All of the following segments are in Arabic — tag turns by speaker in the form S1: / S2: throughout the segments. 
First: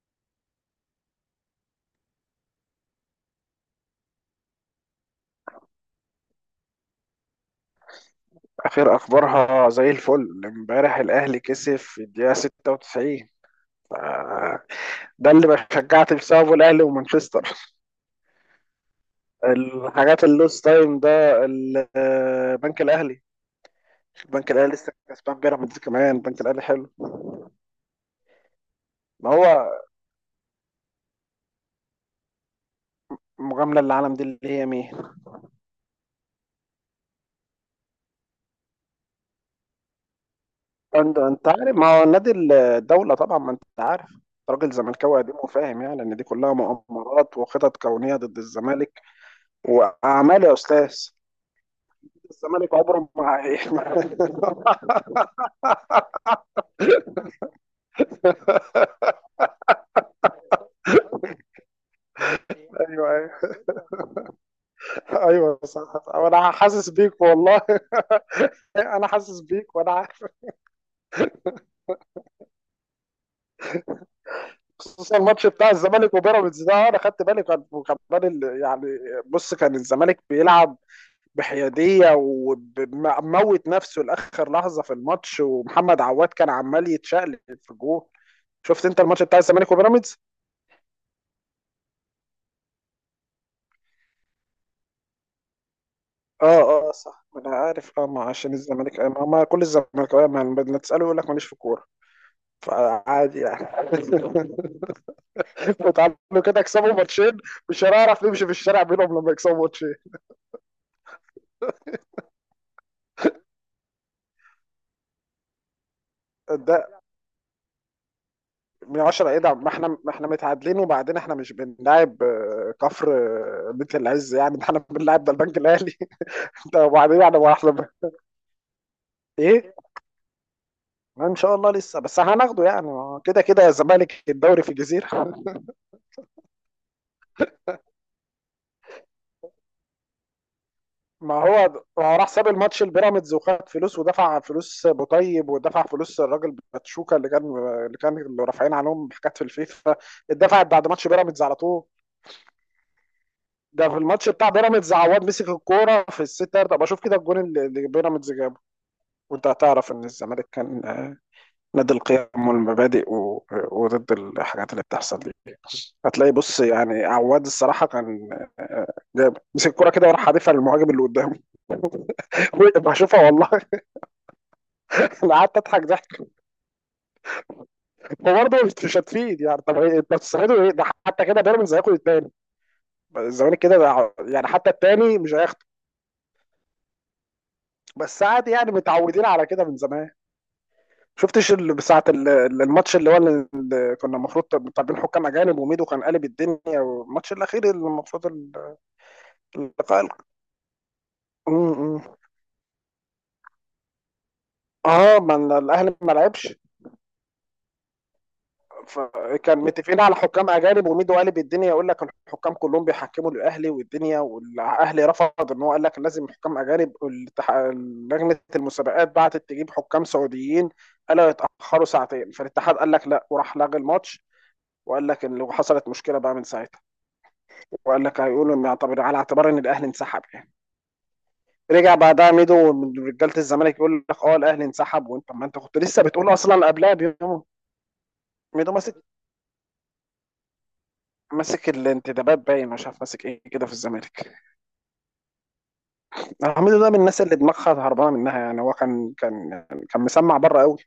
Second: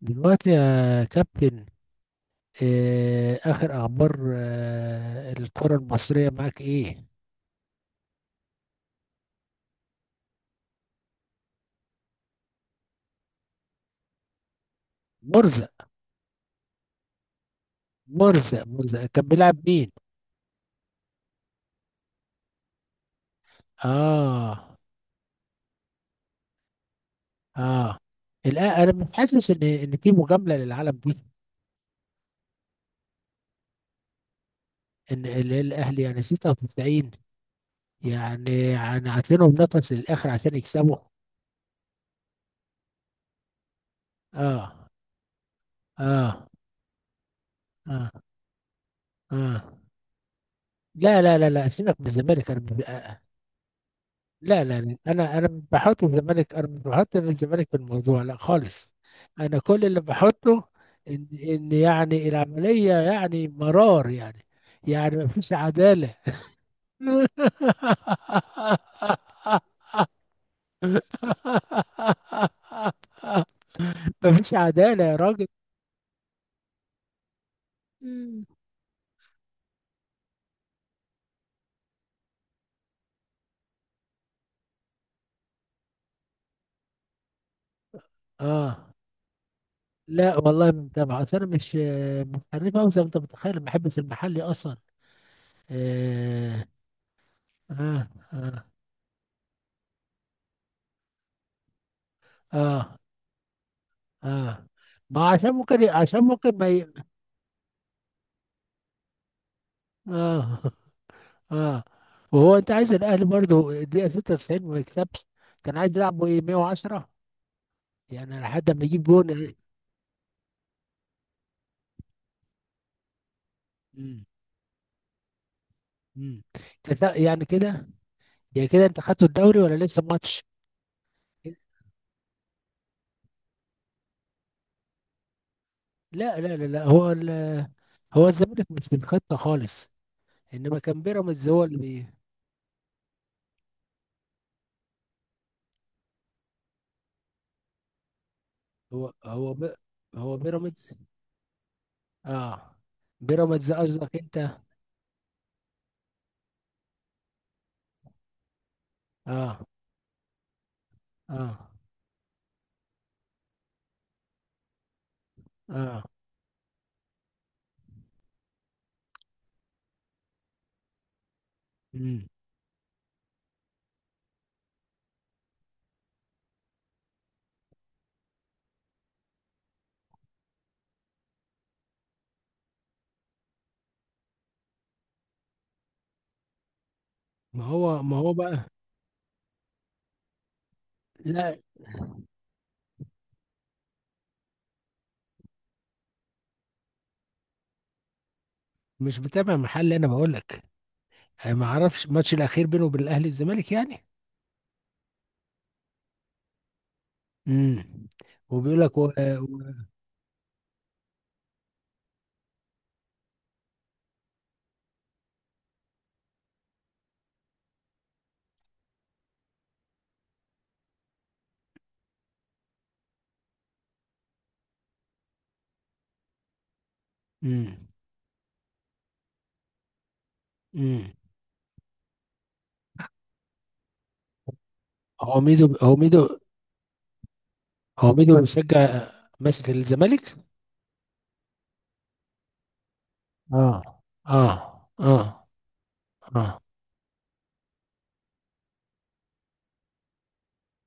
S1: دلوقتي يا كابتن. آخر أخبار الكرة المصرية معاك إيه؟
S2: اخر اخبارها زي الفل. امبارح الاهلي كسب في الدقيقه 96. آه، ده اللي
S1: مرزق.
S2: بشجعت بسببه الاهلي ومانشستر.
S1: مرزق كان بيلعب مين؟
S2: الحاجات اللوس تايم ده بنك الاهلي. البنك الاهلي
S1: آه.
S2: لسه كسبان بيراميدز، كمان البنك الاهلي حلو.
S1: آه. أنا مش
S2: ما
S1: حاسس إن
S2: هو
S1: إن في مجاملة للعالم دي.
S2: المجامله اللي العالم دي اللي هي مين؟
S1: الأهلي يعني 96. يعني عاطينهم نقص للآخر عشان يكسبوا.
S2: انت عارف، ما هو نادي الدوله طبعا، ما انت عارف. راجل
S1: آه.
S2: زملكاوي قديم وفاهم، يعني ان دي
S1: آه.
S2: كلها مؤامرات وخطط
S1: آه.
S2: كونيه ضد الزمالك
S1: آه.
S2: واعمال يا استاذ.
S1: لا، لا، لا، لا، سيبك من الزمالك
S2: الزمالك عمره
S1: أنا.
S2: ما
S1: لا، لا، لا، انا مش بحط الزمالك، انا مش بحط الزمالك في الموضوع، لا خالص. انا كل اللي بحطه ان يعني العمليه
S2: ايوه
S1: يعني
S2: ايوه.
S1: مرار يعني. يعني ما فيش
S2: ايوه صح
S1: عداله.
S2: صح، وانا حاسس بيك والله. انا حاسس بيك وانا عارف.
S1: ما فيش عداله يا
S2: خصوصا
S1: راجل.
S2: الماتش بتاع الزمالك وبيراميدز ده، انا خدت بالي، كان وكمان يعني بص، كان الزمالك بيلعب بحياديه وموت نفسه لاخر لحظه في الماتش، ومحمد عواد كان عمال يتشقلب في الجول. شفت
S1: اه.
S2: انت الماتش بتاع الزمالك وبيراميدز؟
S1: لا والله، ما متابع، اصل انا مش حريف أوي زي ما انت متخيل، ما بحبش المحلي اصلا.
S2: اه
S1: آه.
S2: اه، صح انا عارف. اه
S1: آه.
S2: ما عشان
S1: آه.
S2: الزمالك، ما كل الزمالك، ما تساله يقول لك ماليش في الكوره.
S1: آه.
S2: فعادي يعني.
S1: اه، ما عشان ممكن
S2: اتعلموا
S1: عشان ممكن
S2: كده
S1: ما ي...
S2: يكسبوا ماتشين، مش هنعرف نمشي في الشارع بينهم لما يكسبوا ماتشين.
S1: اه. اه. وهو انت عايز الاهلي برضو الدقيقه 96 ما يكسبش؟ كان عايز يلعبه ايه،
S2: ده
S1: 110؟ يعني لحد ما
S2: من
S1: يجيب
S2: 10 ايه ده؟
S1: جون.
S2: ما احنا، ما احنا متعادلين، وبعدين احنا مش بنلاعب كفر، بيت
S1: مم.
S2: العز يعني، ده احنا بنلاعب ده البنك الاهلي.
S1: مم.
S2: ده وبعدين يعني
S1: يعني
S2: ما احنا
S1: كده، يعني كده انت خدتوا الدوري
S2: ايه.
S1: ولا لسه ماتش؟
S2: ما ان شاء الله لسه، بس هناخده يعني، ما هو كده كده يا الزمالك الدوري في الجزيره.
S1: لا، لا، لا، لا، هو هو الزمالك مش في الخطه خالص. انما كان
S2: ما
S1: بيراميدز
S2: هو
S1: هو اللي
S2: ما هو راح ساب الماتش البيراميدز، وخد فلوس، ودفع فلوس بوطيب، ودفع فلوس الراجل باتشوكا اللي كان، اللي رافعين عليهم
S1: هو
S2: حاجات في
S1: هو ب...
S2: الفيفا.
S1: هو
S2: اتدفعت بعد
S1: بيراميدز.
S2: ماتش بيراميدز على طول.
S1: اه، بيراميدز
S2: ده في
S1: قصدك
S2: الماتش بتاع
S1: انت؟
S2: بيراميدز عواد مسك الكوره في الست يارده، بشوف كده الجون اللي بيراميدز جابه. وانت
S1: اه.
S2: هتعرف ان الزمالك كان،
S1: اه.
S2: نادي القيم والمبادئ وضد الحاجات اللي بتحصل دي.
S1: اه.
S2: هتلاقي، بص يعني عواد الصراحه كان، جاب مسك الكوره كده وراح حادفها للمهاجم اللي قدامه. بشوفها والله. انا قعدت اضحك ضحك. وبرضه مش هتفيد يعني، طب انت بتستفيدوا ايه؟ ده حتى كده بيراميدز هياخد التاني، الزمالك كده يعني حتى التاني مش هياخده.
S1: ما هو ما
S2: بس
S1: هو
S2: عادي
S1: بقى.
S2: يعني، متعودين على كده من زمان. شفتش
S1: لا،
S2: اللي ساعة الماتش اللي هو اللي كنا المفروض طالبين حكام أجانب، وميدو كان قالب الدنيا، والماتش الأخير اللي المفروض
S1: مش متابع محل،
S2: اللقاء
S1: انا
S2: ال-
S1: بقول لك.
S2: م-
S1: أنا ما اعرفش
S2: م.
S1: الماتش الاخير بينه وبين الاهلي الزمالك يعني.
S2: اه ما الأهلي ما لعبش.
S1: امم. وبيقول لك
S2: فكان
S1: و...
S2: متفقين على حكام اجانب، وميدو قالب الدنيا يقول لك الحكام كلهم بيحكموا الاهلي والدنيا، والاهلي رفض، ان هو قال لك لازم حكام اجانب. لجنه المسابقات بعتت تجيب حكام سعوديين، قالوا يتاخروا ساعتين، فالاتحاد قال لك لا وراح لغى الماتش. وقال لك ان لو حصلت مشكله بقى من ساعتها،
S1: امم.
S2: وقال لك هيقولوا ان يعتبر على اعتبار ان الاهلي انسحب يعني.
S1: امم.
S2: رجع بعدها ميدو من رجاله الزمالك يقول لك اه الاهلي انسحب، وانت
S1: هو
S2: ما انت
S1: ميدو
S2: كنت
S1: هو
S2: لسه
S1: ميدو
S2: بتقول اصلا قبلها بيوم.
S1: هو ميدو
S2: ميدو ماسك،
S1: بيشجع، ماسك الزمالك.
S2: ماسك الانتدابات باين، مش عارف ماسك ايه كده في
S1: اه.
S2: الزمالك.
S1: اه. اه. اه.
S2: حميدو ده من الناس اللي دماغها هربانه منها يعني، هو كان كان مسمع بره قوي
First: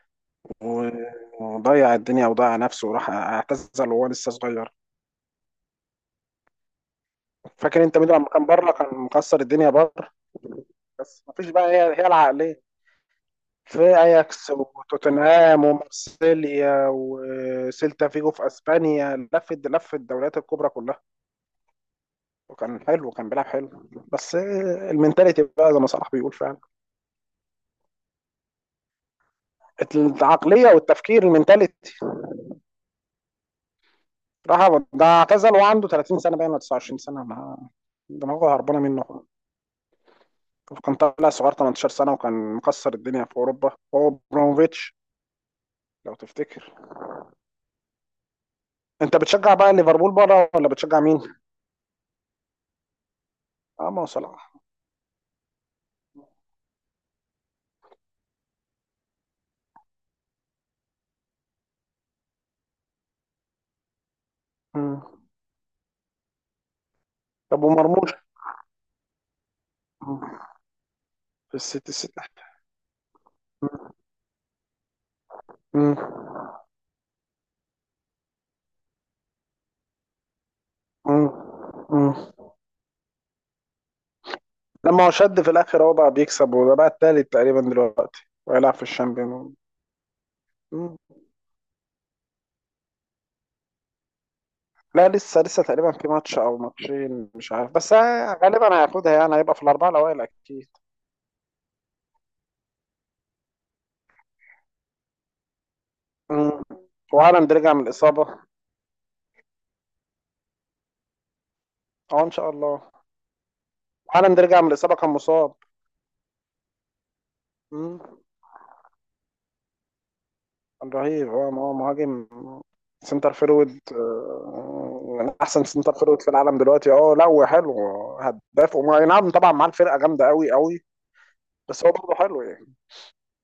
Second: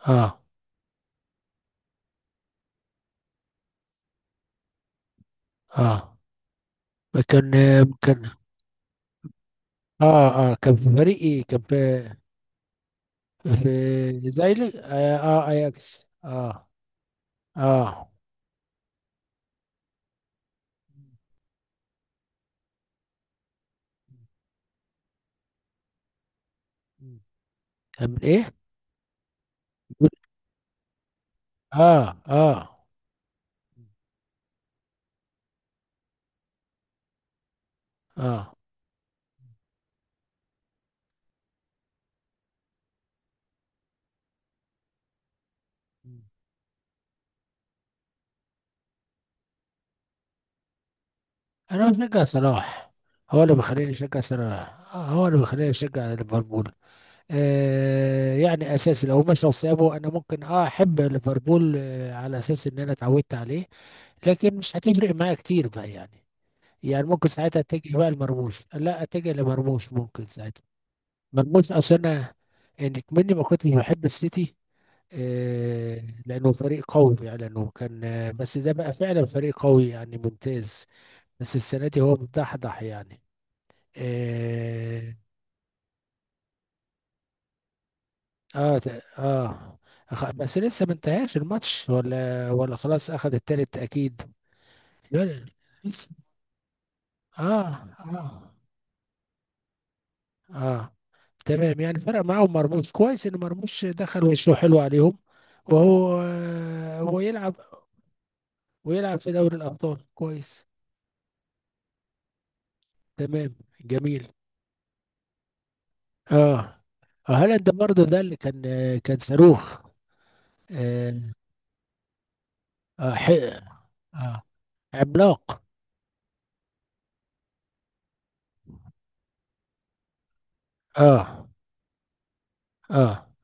S1: اه.
S2: و- وضيع الدنيا، وضيع نفسه، وراح اعتزل وهو لسه صغير.
S1: اه. كان
S2: فاكر انت ميدو لما
S1: كان.
S2: كان بره كان مكسر الدنيا بره؟
S1: اه، اه، كان في فريق
S2: بس
S1: ايه،
S2: مفيش
S1: كان
S2: بقى،
S1: في
S2: هي العقليه. في
S1: في
S2: اياكس
S1: زايلك، اه،
S2: وتوتنهام
S1: اياكس، اه.
S2: ومارسيليا وسيلتا
S1: اه،
S2: فيجو في اسبانيا، لف لف الدوريات الكبرى كلها. وكان حلو وكان بيلعب حلو، بس المنتاليتي بقى زي ما صلاح بيقول فعلا،
S1: كان من ايه؟
S2: العقليه والتفكير المنتاليتي.
S1: اه. اه.
S2: راح ده اعتزل وعنده 30 سنه باين ولا 29 سنه، ما
S1: اه.
S2: دماغه هربانه منه. كان طالع صغير 18 سنه وكان مكسر الدنيا في اوروبا، هو ابراهيموفيتش لو
S1: مم.
S2: تفتكر. انت بتشجع بقى ليفربول بره ولا بتشجع مين؟
S1: انا بشجع صلاح. هو اللي بيخليني
S2: اه ما هو
S1: اشجع
S2: صلاح.
S1: صلاح، هو اللي بيخليني اشجع ليفربول. يعني اساسي، لو مشوا سابه انا ممكن احب ليفربول، على اساس ان انا اتعودت عليه. لكن مش
S2: مم.
S1: هتفرق معايا كتير بقى يعني. يعني ممكن ساعتها
S2: طب
S1: اتجه بقى
S2: ومرموش؟
S1: لمرموش، لا، اتجه لمرموش
S2: مم.
S1: ممكن ساعتها.
S2: في
S1: مرموش،
S2: السيتي
S1: اصل
S2: السيتي.
S1: انا انك مني ما كنتش
S2: مم.
S1: بحب السيتي. آه. لانه فريق قوي يعني، لانه كان بس ده بقى فعلا فريق قوي يعني ممتاز.
S2: مم.
S1: بس السنة دي
S2: مم.
S1: هو مدحضح يعني.
S2: لما هو
S1: إيه.
S2: شد في الاخر هو بقى بيكسب، وده بقى التالت تقريبا دلوقتي، وهيلعب
S1: اه.
S2: في الشامبيون.
S1: اه. بس لسه ما
S2: مم.
S1: انتهاش الماتش، ولا خلاص اخذ التالت اكيد؟
S2: لا لسه،
S1: يلا.
S2: لسه تقريبا
S1: لسه.
S2: في ماتش او ماتشين مش عارف،
S1: اه. اه.
S2: غالبا هياخدها يعني، هيبقى في الاربعه الاوائل اكيد.
S1: اه. تمام يعني، فرق معاهم مرموش، كويس ان مرموش دخل وشه حلو عليهم. وهو
S2: مم.
S1: هو
S2: وهالاند
S1: يلعب،
S2: رجع من الاصابه.
S1: ويلعب في دوري الابطال كويس.
S2: اه ان شاء الله.
S1: تمام. جميل.
S2: هالاند رجع من الاصابه، كان مصاب.
S1: اه. هالاند
S2: مم.
S1: برضه ده اللي كان كان صاروخ.
S2: كان رهيب،
S1: اه.
S2: هو مهاجم
S1: آه, حق-
S2: سنتر فيرود،
S1: آه
S2: من
S1: عملاق.
S2: احسن سنتر فيرود في العالم دلوقتي. اه لا هو حلو، هداف أي نعم طبعا معاه الفرقه جامده قوي قوي،
S1: اه.
S2: بس هو برضه حلو يعني.
S1: اه.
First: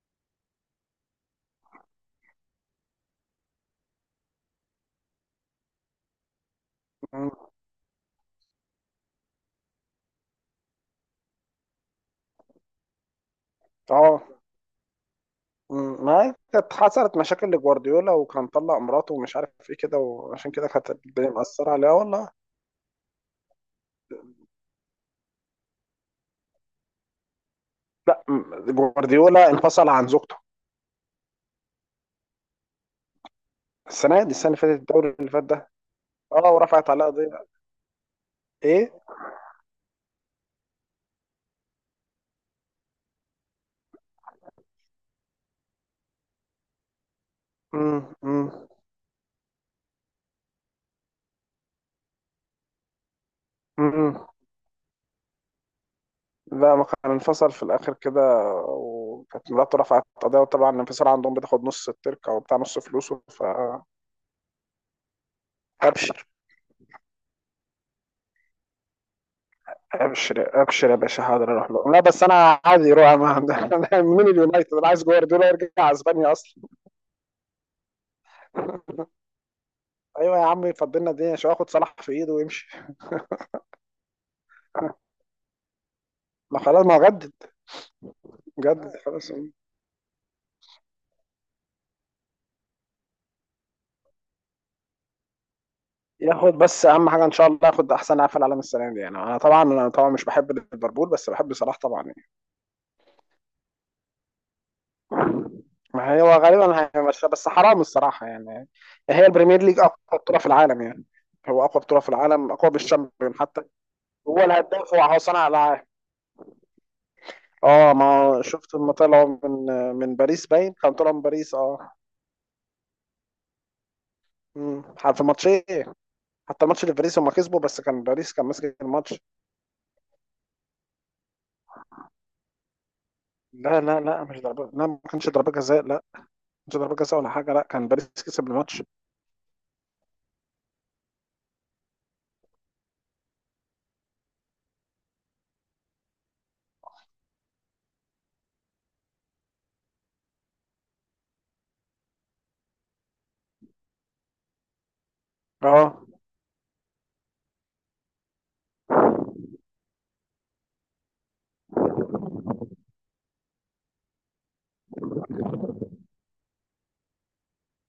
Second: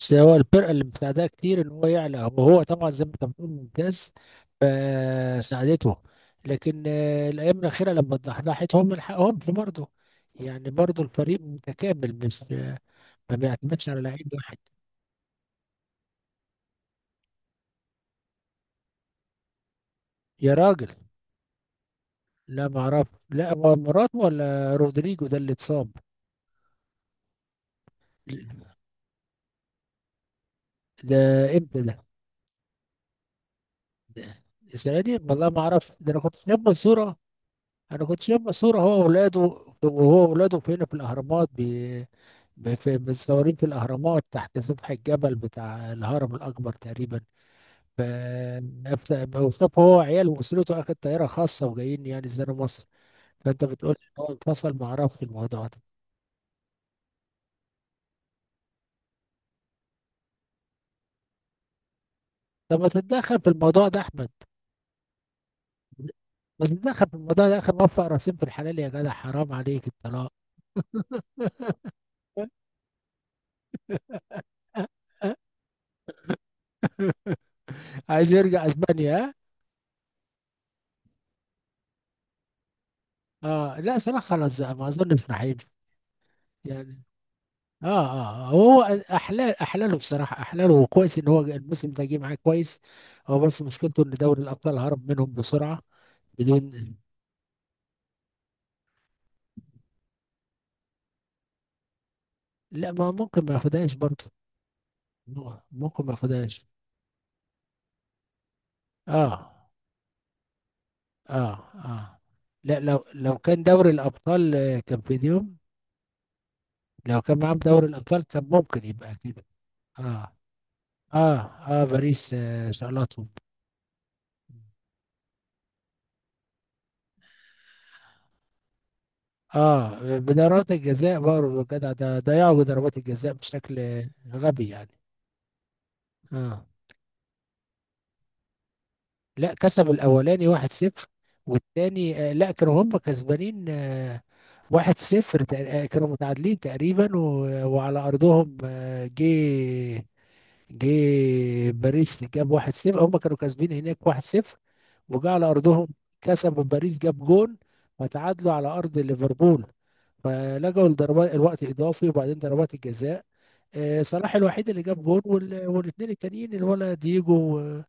S1: بس هو الفرقه اللي مساعداه كتير ان هو يعلى، وهو طبعا زي ما انت بتقول ممتاز، فساعدته. لكن
S2: مم.
S1: الايام الاخيره لما اتضحضحت هم لحقهمش برضه. يعني برضه الفريق متكامل، مش ما بيعتمدش على
S2: اه
S1: لعيب واحد.
S2: مم، ما هي كانت حصلت مشاكل لجوارديولا، وكان طلع مراته ومش عارف ايه كده، وعشان
S1: يا
S2: كده كانت
S1: راجل.
S2: الدنيا مأثرة عليها والله.
S1: لا ما اعرف، لا هو مراتو ولا رودريجو ده اللي اتصاب؟
S2: لا مم، جوارديولا انفصل عن زوجته.
S1: ده، امتى ده؟ ده،
S2: السنة دي، السنة اللي فاتت
S1: السنه دي
S2: الدوري اللي فات
S1: والله ما
S2: ده.
S1: اعرف، ده انا كنت
S2: اه
S1: شايف
S2: ورفعت عليها
S1: منصوره.
S2: قضية.
S1: انا كنت شايف صورة
S2: ايه،
S1: هو وولاده، وهو وولاده فين، في الاهرامات في، متصورين في الاهرامات تحت سفح الجبل بتاع الهرم الاكبر تقريبا.
S2: مم،
S1: ف
S2: مم،
S1: وصف هو وعياله واسرته، اخد طياره خاصه وجايين يعني زي مصر. فانت بتقول ان
S2: مم.
S1: هو انفصل، ما اعرفش الموضوع ده.
S2: لا ما كان انفصل في الآخر كده، وكانت مراته رفعت قضية. وطبعا الانفصال عندهم بتاخد نص التركة وبتاع،
S1: طب
S2: نص
S1: ما
S2: فلوسه.
S1: تتدخل
S2: ف
S1: في الموضوع ده احمد.
S2: ابشر
S1: ما تتدخل في الموضوع ده، اخر موفق راسين في الحلال، يا جدع، حرام عليك الطلاق.
S2: ابشر. ابشر يا باشا حاضر اروح له. لا بس انا عادي يروح أنا من اليونايتد، انا عايز جوارديولا يرجع اسبانيا اصلا.
S1: عايز يرجع اسبانيا، ها؟
S2: ايوه يا عم، فضلنا الدنيا شويه ياخد صلاح في ايده ويمشي.
S1: اه لا، صلاح خلاص بقى، ما اظنش راح يمشي.
S2: ما خلاص، ما
S1: يعني،
S2: هو جدد.
S1: اه، اه، وهو
S2: جدد خلاص.
S1: احلاله بصراحه، احلاله، وكويس ان هو الموسم ده جه معاه كويس. هو بس مشكلته ان دوري الابطال هرب منهم بسرعه.
S2: ياخد بس
S1: بدون.
S2: اهم حاجه ان شاء الله، ياخد احسن لاعب في العالم السنه دي يعني، انا طبعا، انا طبعا مش بحب ليفربول بس بحب صلاح طبعا يعني.
S1: لا، ما ممكن ما ياخدهاش برضه، ممكن ما
S2: ما هو
S1: ياخدهاش.
S2: غالبا هيمشي، بس حرام الصراحه يعني. هي
S1: اه.
S2: البريمير ليج اقوى بطوله في العالم يعني،
S1: اه.
S2: هو اقوى بطوله في
S1: اه.
S2: العالم، اقوى
S1: لا، لو
S2: بالشامبيون
S1: لو
S2: حتى.
S1: كان دوري
S2: هو
S1: الابطال
S2: الهداف
S1: كان
S2: هو هو
S1: في
S2: صانع
S1: يوم،
S2: العاب.
S1: لو كان معاهم دوري
S2: اه
S1: الابطال
S2: ما
S1: كان
S2: شفت
S1: ممكن
S2: لما
S1: يبقى
S2: طلعوا
S1: كده.
S2: من، من
S1: اه.
S2: باريس باين، كان طلعوا من
S1: اه.
S2: باريس،
S1: اه.
S2: اه.
S1: باريس شالتهم.
S2: أمم. في ماتشين، حتى الماتش اللي في باريس هم كسبوا، بس كان باريس كان ماسك الماتش.
S1: اه بضربات الجزاء برضه جدع، ده ضيعوا ضربات الجزاء
S2: لا لا
S1: بشكل
S2: لا مش ضربة،
S1: غبي
S2: لا
S1: يعني.
S2: ما كانش ضربة جزاء، لا ما
S1: اه
S2: كانش ضربة جزاء ولا حاجة، لا كان باريس كسب الماتش.
S1: لا، كسبوا الاولاني 1-0، والتاني لا كانوا هم كسبانين. 1-0. كانوا متعادلين تقريبا وعلى ارضهم، جه. جه. باريس جاب 1-0، هم كانوا كاسبين هناك 1-0، وجا على ارضهم
S2: اه
S1: كسبوا، باريس جاب جون، فتعادلوا على ارض ليفربول، فلجوا لضربات الوقت اضافي وبعدين ضربات الجزاء. صلاح الوحيد اللي جاب جون، والاثنين التانيين اللي هو، لا، دييجو و-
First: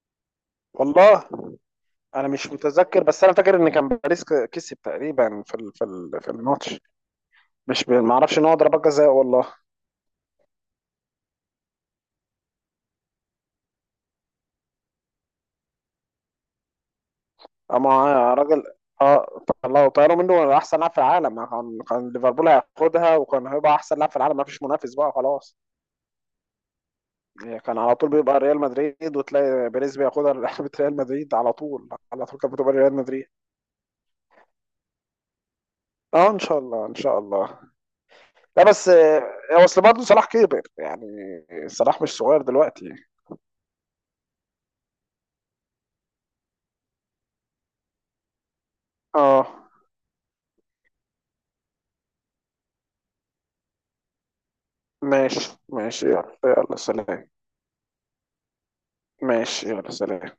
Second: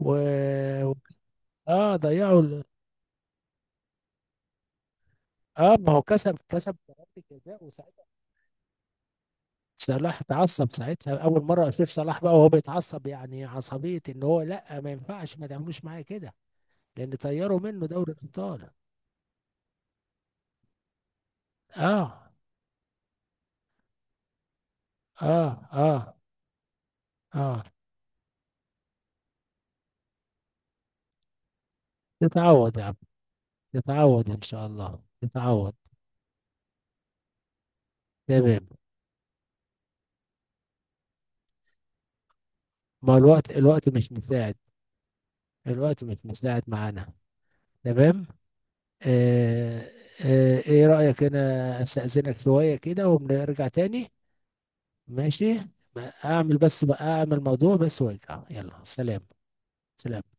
S1: و-
S2: والله
S1: اه
S2: انا
S1: ضيعوا
S2: مش متذكر، بس انا فاكر ان كان باريس كسب تقريبا في
S1: اه، ما هو
S2: في
S1: كسب
S2: الماتش.
S1: ضربة الجزاء،
S2: مش ب-
S1: وساعتها
S2: ما اعرفش ان هو ضربة جزاء والله.
S1: صلاح اتعصب ساعتها، اول مره اشوف صلاح بقى وهو بيتعصب، يعني عصبيه ان هو لا، ما ينفعش ما تعملوش معايا كده، لان طيروا منه
S2: اما
S1: دوري
S2: راجل،
S1: الابطال.
S2: اه طلعوا طيروا منه احسن لاعب في العالم، كان
S1: اه.
S2: ليفربول هياخدها وكان هيبقى احسن لاعب في العالم، ما فيش منافس بقى
S1: اه.
S2: خلاص.
S1: اه.
S2: هي
S1: اه.
S2: كان على طول بيبقى ريال مدريد، وتلاقي بيريز بياخدها. لعبة ريال مدريد، على طول على طول كانت بتبقى
S1: تتعود يا
S2: ريال
S1: عم،
S2: مدريد.
S1: تتعود ان شاء الله، تتعود.
S2: اه ان شاء الله ان شاء الله. لا
S1: تمام.
S2: بس اصل برضه صلاح كبر يعني، صلاح مش صغير دلوقتي.
S1: ما الوقت مش مساعد، الوقت مش مساعد معانا. تمام.
S2: اه
S1: آه. ايه رأيك، انا استأذنك شويه كده ونرجع تاني؟
S2: ماشي
S1: ماشي.
S2: ماشي،
S1: بقى
S2: يلا
S1: اعمل
S2: يلا
S1: بس، بقى
S2: سلام.
S1: اعمل موضوع بس وارجع، يلا سلام.
S2: ماشي يلا
S1: سلام.
S2: سلام.